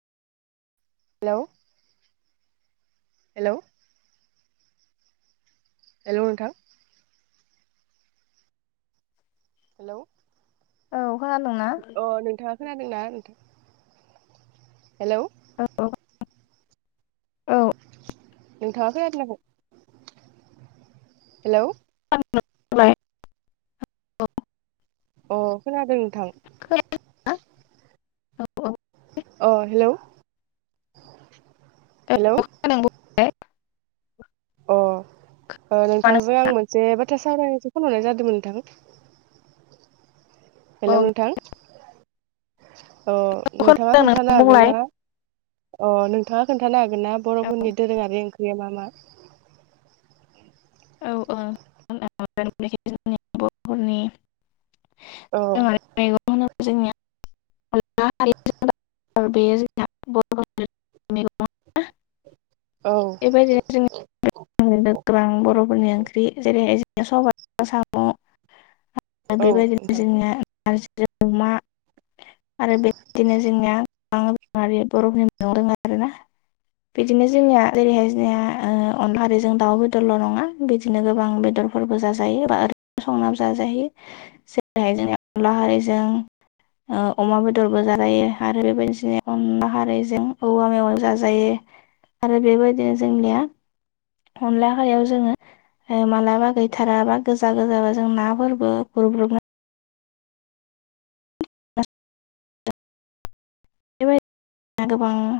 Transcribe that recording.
हेल' hello. Hello नोंथां। Hello. औ। खोनादोंना? अ नोंथाङा खोनादोंना नोंथां हेलौ। औ औ। नोंथांङा खोना [unintelligible] हेलौ। [unintelligible] अ खोनादों नोंथां। हा औ औ। अ हेल'। [unintelligible] अ ओ नोंथांजों आं मोनसे बाथ्रा सावरायसो फन हरनाय जादोंमोन नोंथां। हेल' नोंथां। अ नोंथाङा खोन्थानो हागोन बुंलाय ना अ नोंथाङा खोन्थानो हागोन? ना औ बर'फोरनि दोरोङारि ओंख्रिया मा मा? औ ओ अ [unintelligible] [unintelligible] जोंनिया अनला आरो बेयो [unintelligible] औ बेबायदिनो जों [unintelligible] गोबां बर'फोरनि ओंख्रि जेरै सबाय साम' [unintelligible] औ बेबायदिनो नोंथां जोंनिया [unintelligible] अमा आरो बेदिनो जोंनिया [unintelligible] रोङो आरोना। बिदिनो जोंनिया जेरैहाय जोंनिया ओ अनलाजों दाउ बेदरल' नङा बिदिनो गोबां बेदर बेफोरबो जाजायो एबा ओरैनो संनानै जाजायो जेरैहाय जोंनि बर' हारिजों [inaudible] ओ अमा बेदरबो जालायो आरो बेबायदिनो अनला हारैजों औवा मेवा जाजायो। आरो बेबायदिनो जोंनिया अनला हायाव जोङो मालाबा गैथाराबा गोजा गोजाबा जों नाफोरबो गग्रुबनानै [unintelligible] बेबायदि गोबां